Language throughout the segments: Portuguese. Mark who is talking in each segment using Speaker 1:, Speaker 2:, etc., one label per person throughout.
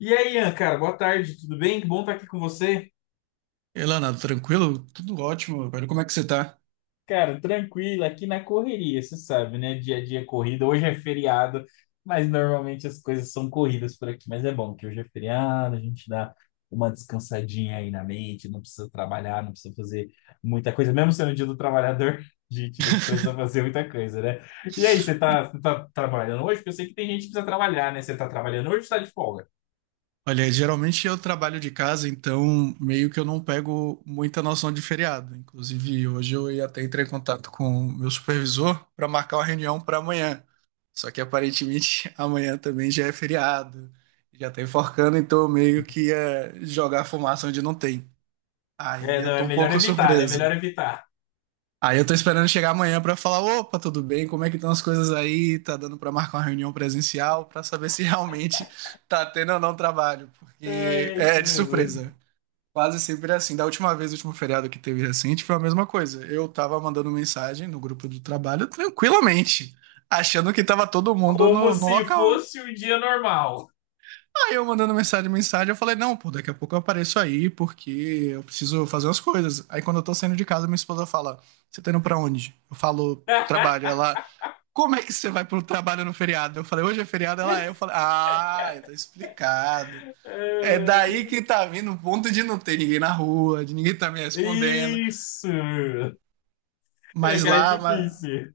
Speaker 1: E aí, Ian, cara, boa tarde, tudo bem? Que bom estar aqui com você.
Speaker 2: E lá, nada, tranquilo? Tudo ótimo, velho. Como é que você tá?
Speaker 1: Cara, tranquilo, aqui na correria, você sabe, né? Dia a dia é corrida. Hoje é feriado, mas normalmente as coisas são corridas por aqui. Mas é bom que hoje é feriado, a gente dá uma descansadinha aí na mente, não precisa trabalhar, não precisa fazer muita coisa. Mesmo sendo o dia do trabalhador, a gente não precisa fazer muita coisa, né? E aí, você tá trabalhando hoje? Porque eu sei que tem gente que precisa trabalhar, né? Você tá trabalhando hoje ou você tá de folga?
Speaker 2: Olha, geralmente eu trabalho de casa, então meio que eu não pego muita noção de feriado. Inclusive, hoje eu ia até entrar em contato com o meu supervisor para marcar uma reunião para amanhã. Só que aparentemente amanhã também já é feriado, já tá enforcando, então eu meio que ia jogar fumaça onde não tem. Aí
Speaker 1: É,
Speaker 2: eu
Speaker 1: não, é
Speaker 2: tô um
Speaker 1: melhor
Speaker 2: pouco
Speaker 1: evitar, né? É melhor
Speaker 2: surpreso.
Speaker 1: evitar.
Speaker 2: Aí eu tô esperando chegar amanhã pra falar, opa, tudo bem? Como é que estão as coisas aí? Tá dando pra marcar uma reunião presencial pra saber se realmente tá tendo ou não trabalho, porque
Speaker 1: É, é
Speaker 2: é
Speaker 1: isso
Speaker 2: é de
Speaker 1: mesmo.
Speaker 2: surpresa. Quase sempre é assim. Da última vez, o último feriado que teve recente, foi a mesma coisa. Eu tava mandando mensagem no grupo do trabalho tranquilamente, achando que tava todo mundo
Speaker 1: Como
Speaker 2: no
Speaker 1: se
Speaker 2: local.
Speaker 1: fosse um dia normal.
Speaker 2: Aí eu mandando mensagem, mensagem, eu falei, não, pô, daqui a pouco eu apareço aí, porque eu preciso fazer umas coisas. Aí quando eu tô saindo de casa, minha esposa fala, você tá indo pra onde? Eu falo, pro trabalho. Ela, como é que você vai pro trabalho no feriado? Eu falei, hoje é feriado, ela é. Eu falei, ah, tá explicado. É daí
Speaker 1: É,
Speaker 2: que tá vindo o ponto de não ter ninguém na rua, de ninguém tá me respondendo.
Speaker 1: isso! É,
Speaker 2: Mas
Speaker 1: cara, é
Speaker 2: lá, mas,
Speaker 1: difícil.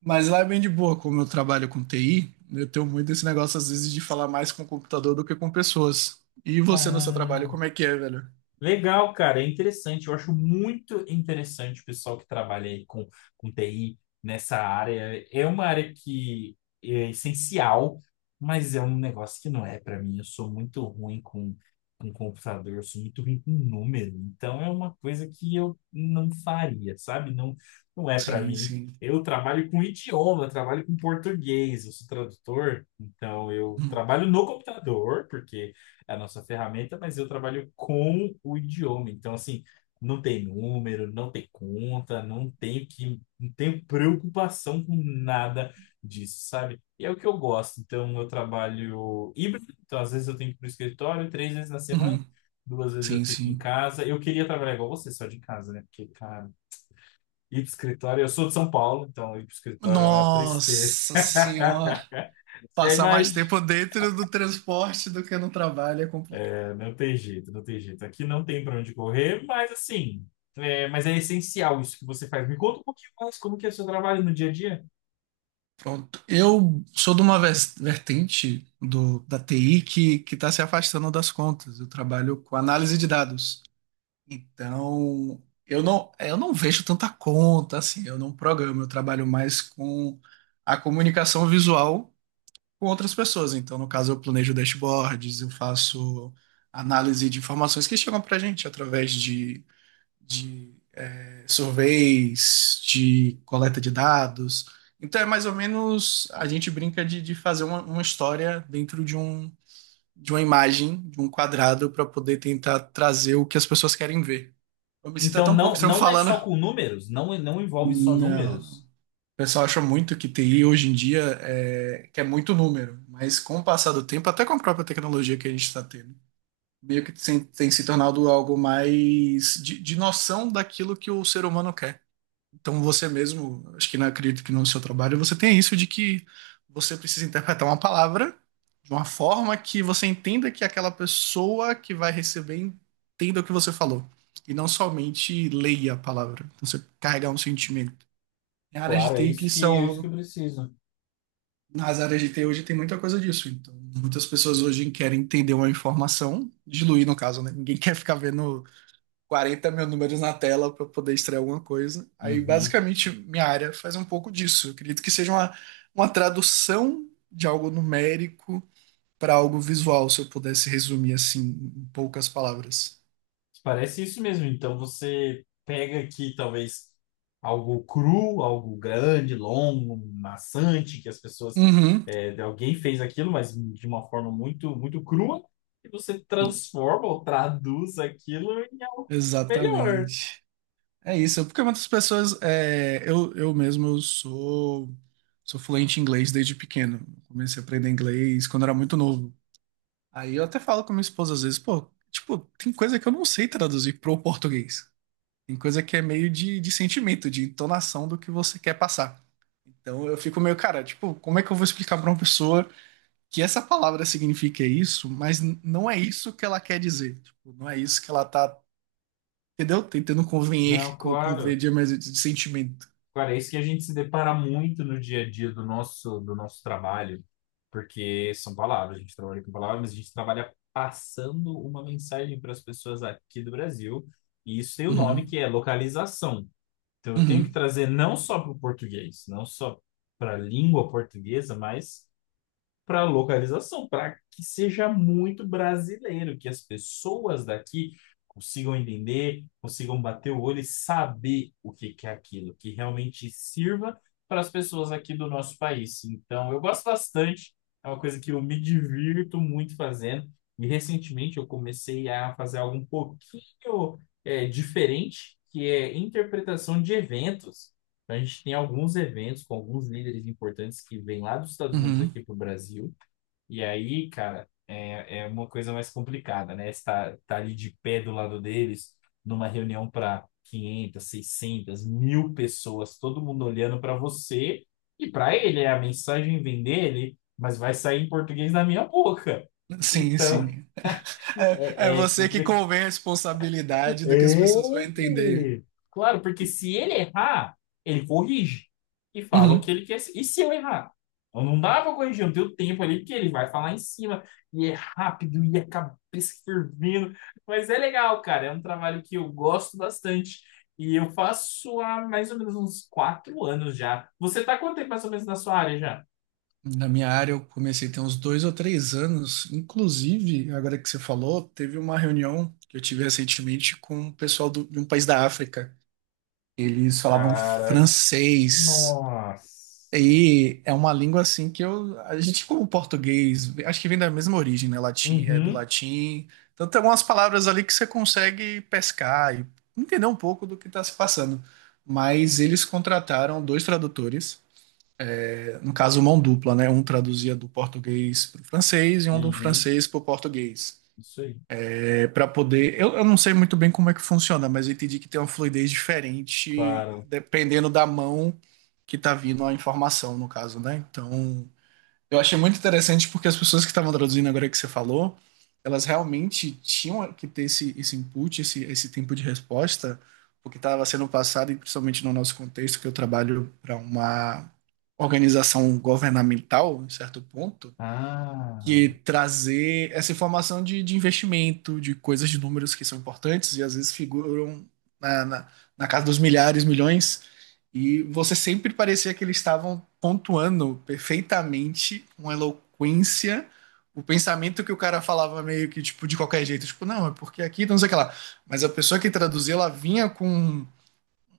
Speaker 2: mas lá é bem de boa, como eu trabalho com TI, eu tenho muito esse negócio, às vezes, de falar mais com o computador do que com pessoas. E você no seu trabalho,
Speaker 1: Ah.
Speaker 2: como é que é, velho?
Speaker 1: Legal, cara, é interessante. Eu acho muito interessante o pessoal que trabalha aí com TI nessa área. É uma área que é essencial, mas é um negócio que não é para mim. Eu sou muito ruim com computador, eu sou muito ruim com número. Então é uma coisa que eu não faria, sabe? Não, não é para
Speaker 2: Sim,
Speaker 1: mim.
Speaker 2: sim.
Speaker 1: Eu trabalho com idioma, eu trabalho com português, eu sou tradutor, então eu
Speaker 2: Uhum.
Speaker 1: trabalho no computador, porque é a nossa ferramenta, mas eu trabalho com o idioma. Então, assim, não tem número, não tem conta, não tenho preocupação com nada disso, sabe? E é o que eu gosto. Então, eu trabalho híbrido, então às vezes eu tenho que ir para o escritório 3 vezes na semana,
Speaker 2: Uhum.
Speaker 1: duas vezes eu
Speaker 2: Sim,
Speaker 1: fico em
Speaker 2: sim.
Speaker 1: casa. Eu queria trabalhar igual você, só de casa, né? Porque, cara, ir para o escritório, eu sou de São Paulo, então ir para o escritório é uma tristeza.
Speaker 2: Nossa senhora.
Speaker 1: Já
Speaker 2: Passar mais tempo dentro do transporte do que no trabalho é complicado.
Speaker 1: não tem jeito, não tem jeito. Aqui não tem para onde correr, mas assim, é, mas é essencial isso que você faz. Me conta um pouquinho mais como que é o seu trabalho no dia a dia.
Speaker 2: Pronto. Eu sou de uma vertente da TI que está se afastando das contas. Eu trabalho com análise de dados. Então, eu não vejo tanta conta, assim, eu não programo, eu trabalho mais com a comunicação visual com outras pessoas. Então, no caso, eu planejo dashboards, eu faço análise de informações que chegam para a gente através de surveys, de coleta de dados. Então, é mais ou menos a gente brinca de fazer uma história dentro de uma imagem, de um quadrado, para poder tentar trazer o que as pessoas querem ver. Eu me sinto
Speaker 1: Então
Speaker 2: até um pouco
Speaker 1: não
Speaker 2: estranho
Speaker 1: não é
Speaker 2: falando.
Speaker 1: só com números, não envolve só
Speaker 2: Não. O
Speaker 1: números.
Speaker 2: pessoal acha muito que TI hoje em dia é, que é muito número, mas com o passar do tempo, até com a própria tecnologia que a gente está tendo, meio que tem se tornado algo mais de noção daquilo que o ser humano quer. Então você mesmo, acho que não acredito que no seu trabalho você tem isso de que você precisa interpretar uma palavra de uma forma que você entenda que aquela pessoa que vai receber entenda o que você falou. E não somente leia a palavra. Então você carregar um sentimento. Em áreas
Speaker 1: Claro,
Speaker 2: de
Speaker 1: é
Speaker 2: TI que
Speaker 1: isso que eu
Speaker 2: são
Speaker 1: preciso.
Speaker 2: Nas áreas de TI hoje tem muita coisa disso. Então, muitas pessoas hoje querem entender uma informação, diluir no caso, né? Ninguém quer ficar vendo 40 mil números na tela para poder extrair alguma coisa. Aí,
Speaker 1: Uhum.
Speaker 2: basicamente, minha área faz um pouco disso. Eu acredito que seja uma tradução de algo numérico para algo visual, se eu pudesse resumir assim, em poucas palavras.
Speaker 1: Parece isso mesmo. Então você pega aqui talvez algo cru, algo grande, longo, maçante, que as pessoas,
Speaker 2: Uhum,
Speaker 1: é, alguém fez aquilo, mas de uma forma muito, muito crua, e você transforma ou traduz aquilo em algo melhor.
Speaker 2: exatamente. É isso, porque muitas pessoas, eu mesmo sou fluente em inglês desde pequeno. Comecei a aprender inglês quando era muito novo. Aí eu até falo com minha esposa às vezes, pô, tipo, tem coisa que eu não sei traduzir pro português. Tem coisa que é meio de sentimento, de entonação do que você quer passar. Então eu fico meio, cara, tipo, como é que eu vou explicar pra uma pessoa que essa palavra significa isso, mas não é isso que ela quer dizer. Tipo, não é isso que ela tá, entendeu? Tentando
Speaker 1: Não,
Speaker 2: convenher,
Speaker 1: claro.
Speaker 2: convencer, mas de sentimento.
Speaker 1: Cara, é isso que a gente se depara muito no dia a dia do nosso trabalho, porque são palavras, a gente trabalha com palavras, mas a gente trabalha passando uma mensagem para as pessoas aqui do Brasil, e isso tem o nome
Speaker 2: Uhum,
Speaker 1: que é localização. Então eu tenho que
Speaker 2: uhum,
Speaker 1: trazer não só para o português, não só para a língua portuguesa, mas para localização, para que seja muito brasileiro, que as pessoas daqui consigam entender, consigam bater o olho e saber o que que é aquilo, que realmente sirva para as pessoas aqui do nosso país. Então, eu gosto bastante, é uma coisa que eu me divirto muito fazendo. E recentemente eu comecei a fazer algo um pouquinho é, diferente, que é interpretação de eventos. Então, a gente tem alguns eventos com alguns líderes importantes que vêm lá dos Estados Unidos
Speaker 2: uhum.
Speaker 1: aqui para o Brasil. E aí, cara, é, é uma coisa mais complicada, né? Estar tá tá ali de pé do lado deles, numa reunião para 500, 600, 1.000 pessoas, todo mundo olhando para você e para ele. A mensagem vem dele, mas vai sair em português da minha boca.
Speaker 2: Sim,
Speaker 1: Então,
Speaker 2: sim. É
Speaker 1: é, é
Speaker 2: você que
Speaker 1: complicado
Speaker 2: convém a responsabilidade do que as
Speaker 1: é.
Speaker 2: pessoas vão entender.
Speaker 1: Claro, porque se ele errar, ele corrige e fala o que
Speaker 2: Uhum.
Speaker 1: ele quer. E se eu errar? Eu não dá pra corrigir, eu não tenho tempo ali, porque ele vai falar em cima, e é rápido, e a cabeça fervendo. Mas é legal, cara, é um trabalho que eu gosto bastante. E eu faço há mais ou menos uns 4 anos já. Você tá quanto tempo mais ou menos na sua área já?
Speaker 2: Na minha área, eu comecei tem uns dois ou três anos. Inclusive, agora que você falou, teve uma reunião que eu tive recentemente com o pessoal de um país da África. Eles falavam
Speaker 1: Cara,
Speaker 2: francês.
Speaker 1: nossa.
Speaker 2: E é uma língua assim que eu, a gente como português, acho que vem da mesma origem, né? Latim, é do
Speaker 1: Uhum,
Speaker 2: latim. Então tem algumas palavras ali que você consegue pescar e entender um pouco do que está se passando. Mas eles contrataram dois tradutores, é, no caso mão dupla, né? Um traduzia do português para o francês e um do
Speaker 1: uhum,
Speaker 2: francês para o português,
Speaker 1: isso aí,
Speaker 2: é, para poder. Eu não sei muito bem como é que funciona, mas eu entendi que tem uma fluidez diferente
Speaker 1: claro.
Speaker 2: dependendo da mão que está vindo a informação, no caso, né? Então eu achei muito interessante porque as pessoas que estavam traduzindo agora que você falou, elas realmente tinham que ter esse tempo de resposta, porque estava sendo passado, e principalmente no nosso contexto, que eu trabalho para uma organização governamental, em certo ponto,
Speaker 1: Ah.
Speaker 2: que trazer essa informação de investimento, de coisas de números que são importantes e às vezes figuram na, na, na casa dos milhares, milhões, e você sempre parecia que eles estavam pontuando perfeitamente com eloquência o pensamento que o cara falava meio que tipo de qualquer jeito, tipo, não, é porque aqui, não sei o que lá. Mas a pessoa que traduzia, ela vinha com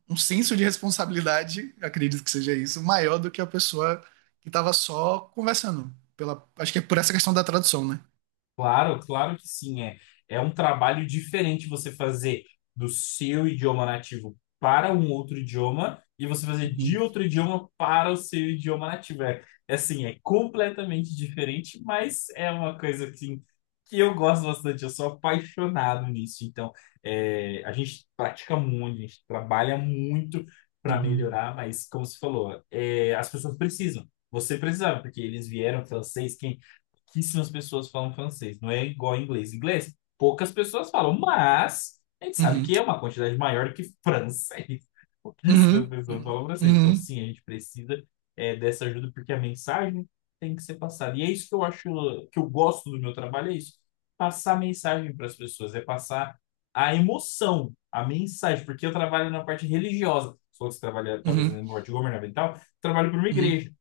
Speaker 2: um senso de responsabilidade, acredito que seja isso, maior do que a pessoa que estava só conversando. Pela, acho que é por essa questão da tradução, né?
Speaker 1: Claro, claro que sim, é. É um trabalho diferente você fazer do seu idioma nativo para um outro idioma e você fazer de
Speaker 2: Uhum,
Speaker 1: outro idioma para o seu idioma nativo. É, é assim, é completamente diferente, mas é uma coisa assim, que eu gosto bastante, eu sou apaixonado nisso. Então, é, a gente pratica muito, a gente trabalha muito para
Speaker 2: uhum,
Speaker 1: melhorar, mas como você falou, é, as pessoas precisam. Você precisava, porque eles vieram francês, pouquíssimas pessoas falam francês, não é igual ao inglês. Inglês, poucas pessoas falam, mas a gente sabe
Speaker 2: uhum,
Speaker 1: que é uma quantidade maior que francês. Pouquíssimas
Speaker 2: uhum,
Speaker 1: pessoas falam francês. Então,
Speaker 2: uhum,
Speaker 1: sim, a gente precisa é, dessa ajuda porque a mensagem tem que ser passada. E é isso que eu acho, que eu gosto do meu trabalho, é isso. Passar mensagem para as pessoas, é passar a emoção, a mensagem, porque eu trabalho na parte religiosa. Se fosse trabalhar,
Speaker 2: uhum,
Speaker 1: talvez, na
Speaker 2: uhum,
Speaker 1: parte governamental, trabalho para uma
Speaker 2: uhum.
Speaker 1: igreja.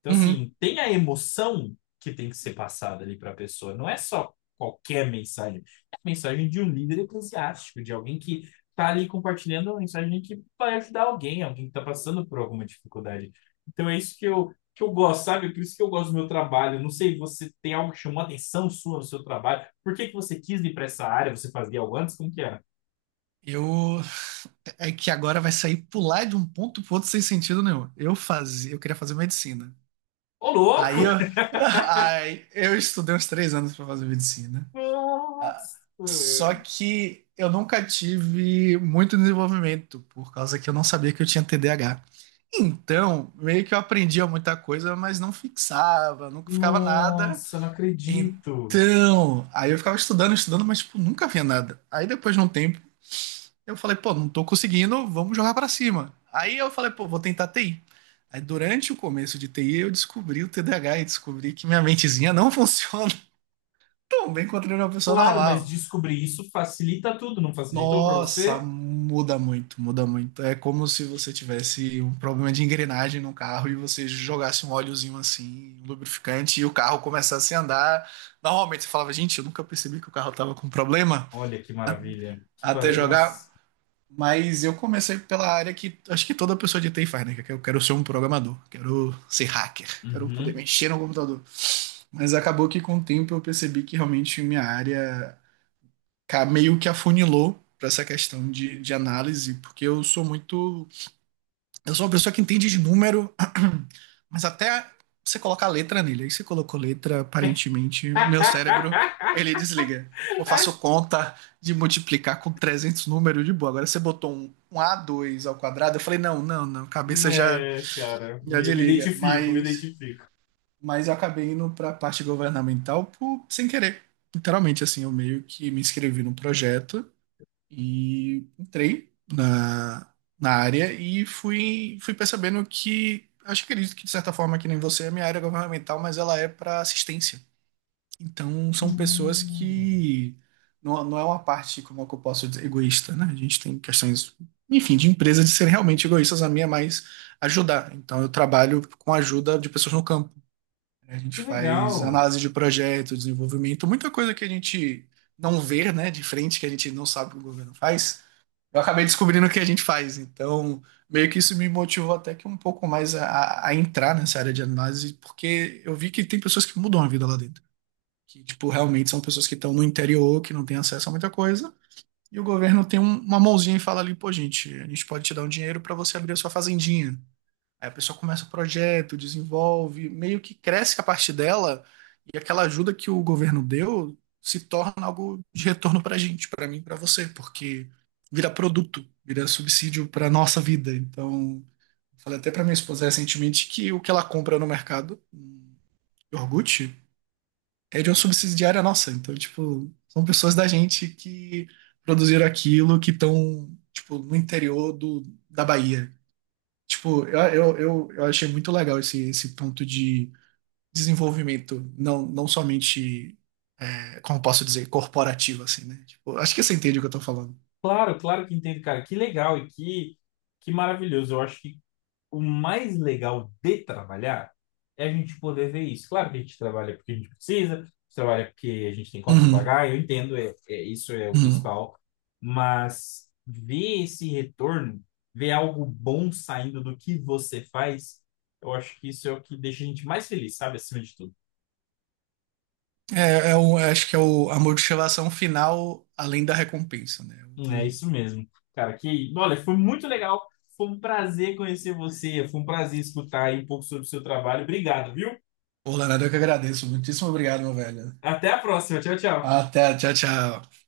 Speaker 1: Então,
Speaker 2: Uhum.
Speaker 1: assim, tem a emoção que tem que ser passada ali para a pessoa. Não é só qualquer mensagem. É a mensagem de um líder eclesiástico, de alguém que está ali compartilhando uma mensagem que vai ajudar alguém, alguém que está passando por alguma dificuldade. Então, é isso que eu gosto, sabe? Por isso que eu gosto do meu trabalho. Não sei, você tem algo que chamou a atenção sua no seu trabalho? Por que que você quis ir para essa área? Você fazia algo antes? Como que era?
Speaker 2: Eu é que agora vai sair pular de um ponto pro outro sem sentido nenhum. Eu fazia, eu queria fazer medicina.
Speaker 1: Ô,
Speaker 2: Aí
Speaker 1: louco!
Speaker 2: eu, aí eu estudei uns três anos para fazer medicina. Ah.
Speaker 1: Nossa!
Speaker 2: Só que eu nunca tive muito desenvolvimento, por causa que eu não sabia que eu tinha TDAH. Então, meio que eu aprendia muita coisa, mas não fixava, nunca ficava nada.
Speaker 1: Nossa, não acredito!
Speaker 2: Então, aí eu ficava estudando, estudando, mas tipo, nunca via nada. Aí depois de um tempo, eu falei, pô, não tô conseguindo, vamos jogar pra cima. Aí eu falei, pô, vou tentar TI. Aí durante o começo de TI, eu descobri o TDAH e descobri que minha mentezinha não funciona tão bem quanto de uma pessoa
Speaker 1: Claro, mas
Speaker 2: normal.
Speaker 1: descobrir isso facilita tudo, não facilitou para
Speaker 2: Nossa,
Speaker 1: você?
Speaker 2: muda muito, muda muito. É como se você tivesse um problema de engrenagem no carro e você jogasse um óleozinho assim, um lubrificante, e o carro começasse a andar. Normalmente você falava, gente, eu nunca percebi que o carro tava com problema
Speaker 1: Olha que maravilha. Que
Speaker 2: até
Speaker 1: par...
Speaker 2: jogar.
Speaker 1: Nossa.
Speaker 2: Mas eu comecei pela área que acho que toda pessoa de TI faz, né? Que eu quero ser um programador, quero ser hacker, quero poder
Speaker 1: Uhum.
Speaker 2: mexer no computador. Mas acabou que com o tempo eu percebi que realmente minha área meio que afunilou para essa questão de análise, porque eu sou muito. Eu sou uma pessoa que entende de número, mas até você colocar letra nele. Aí você colocou letra, aparentemente, meu cérebro, ele desliga. Eu faço conta de multiplicar com 300 números de boa. Agora você botou um a dois ao quadrado, eu falei, não, não, não, cabeça já,
Speaker 1: É, cara,
Speaker 2: já
Speaker 1: eu me
Speaker 2: desliga.
Speaker 1: identifico, me
Speaker 2: Mas,
Speaker 1: identifico.
Speaker 2: mas eu acabei indo para a parte governamental sem querer. Literalmente, assim, eu meio que me inscrevi num projeto. E entrei na área e fui percebendo que, acho que acredito que de certa forma, que nem você, a minha área é governamental, mas ela é para assistência. Então, são pessoas
Speaker 1: Hum,
Speaker 2: que não, não é uma parte, como é que eu posso dizer, egoísta, né? A gente tem questões, enfim, de empresas de serem realmente egoístas, a minha é mais ajudar. Então, eu trabalho com a ajuda de pessoas no campo. A gente
Speaker 1: que
Speaker 2: faz
Speaker 1: legal.
Speaker 2: análise de projeto, desenvolvimento, muita coisa que a gente não vê, né, de frente, que a gente não sabe que o governo faz. Eu acabei descobrindo o que a gente faz. Então, meio que isso me motivou até que um pouco mais a entrar nessa área de análise, porque eu vi que tem pessoas que mudam a vida lá dentro. Que, tipo, realmente são pessoas que estão no interior, que não têm acesso a muita coisa. E o governo tem uma mãozinha e fala ali, pô, gente, a gente pode te dar um dinheiro para você abrir a sua fazendinha. Aí a pessoa começa o projeto, desenvolve, meio que cresce a parte dela e aquela ajuda que o governo deu se torna algo de retorno para a gente, para mim, para você, porque vira produto, vira subsídio para nossa vida. Então, falei até para minha esposa recentemente que o que ela compra no mercado, iogurte, é de uma subsidiária nossa. Então, tipo, são pessoas da gente que produziram aquilo, que estão, tipo, no interior da Bahia. Tipo, eu achei muito legal esse ponto de desenvolvimento, não, não somente, é, como posso dizer, corporativo, assim, né? Tipo, acho que você entende o que eu tô falando.
Speaker 1: Claro, claro que entendo, cara. Que legal e que maravilhoso. Eu acho que o mais legal de trabalhar é a gente poder ver isso. Claro que a gente trabalha porque a gente precisa, a gente trabalha porque a gente tem conta para
Speaker 2: Uhum,
Speaker 1: pagar, eu entendo, é, isso é o
Speaker 2: uhum.
Speaker 1: principal, mas ver esse retorno, ver algo bom saindo do que você faz, eu acho que isso é o que deixa a gente mais feliz, sabe? Acima de tudo.
Speaker 2: É, um, é o, acho que é o, a motivação final além da recompensa, né?
Speaker 1: É
Speaker 2: O,
Speaker 1: isso mesmo. Cara, que, olha, foi muito legal. Foi um prazer conhecer você, foi um prazer escutar aí um pouco sobre o seu trabalho. Obrigado, viu?
Speaker 2: o Leonardo, eu que agradeço. Muitíssimo obrigado, meu velho.
Speaker 1: Até a próxima. Tchau, tchau.
Speaker 2: Até, tchau, tchau.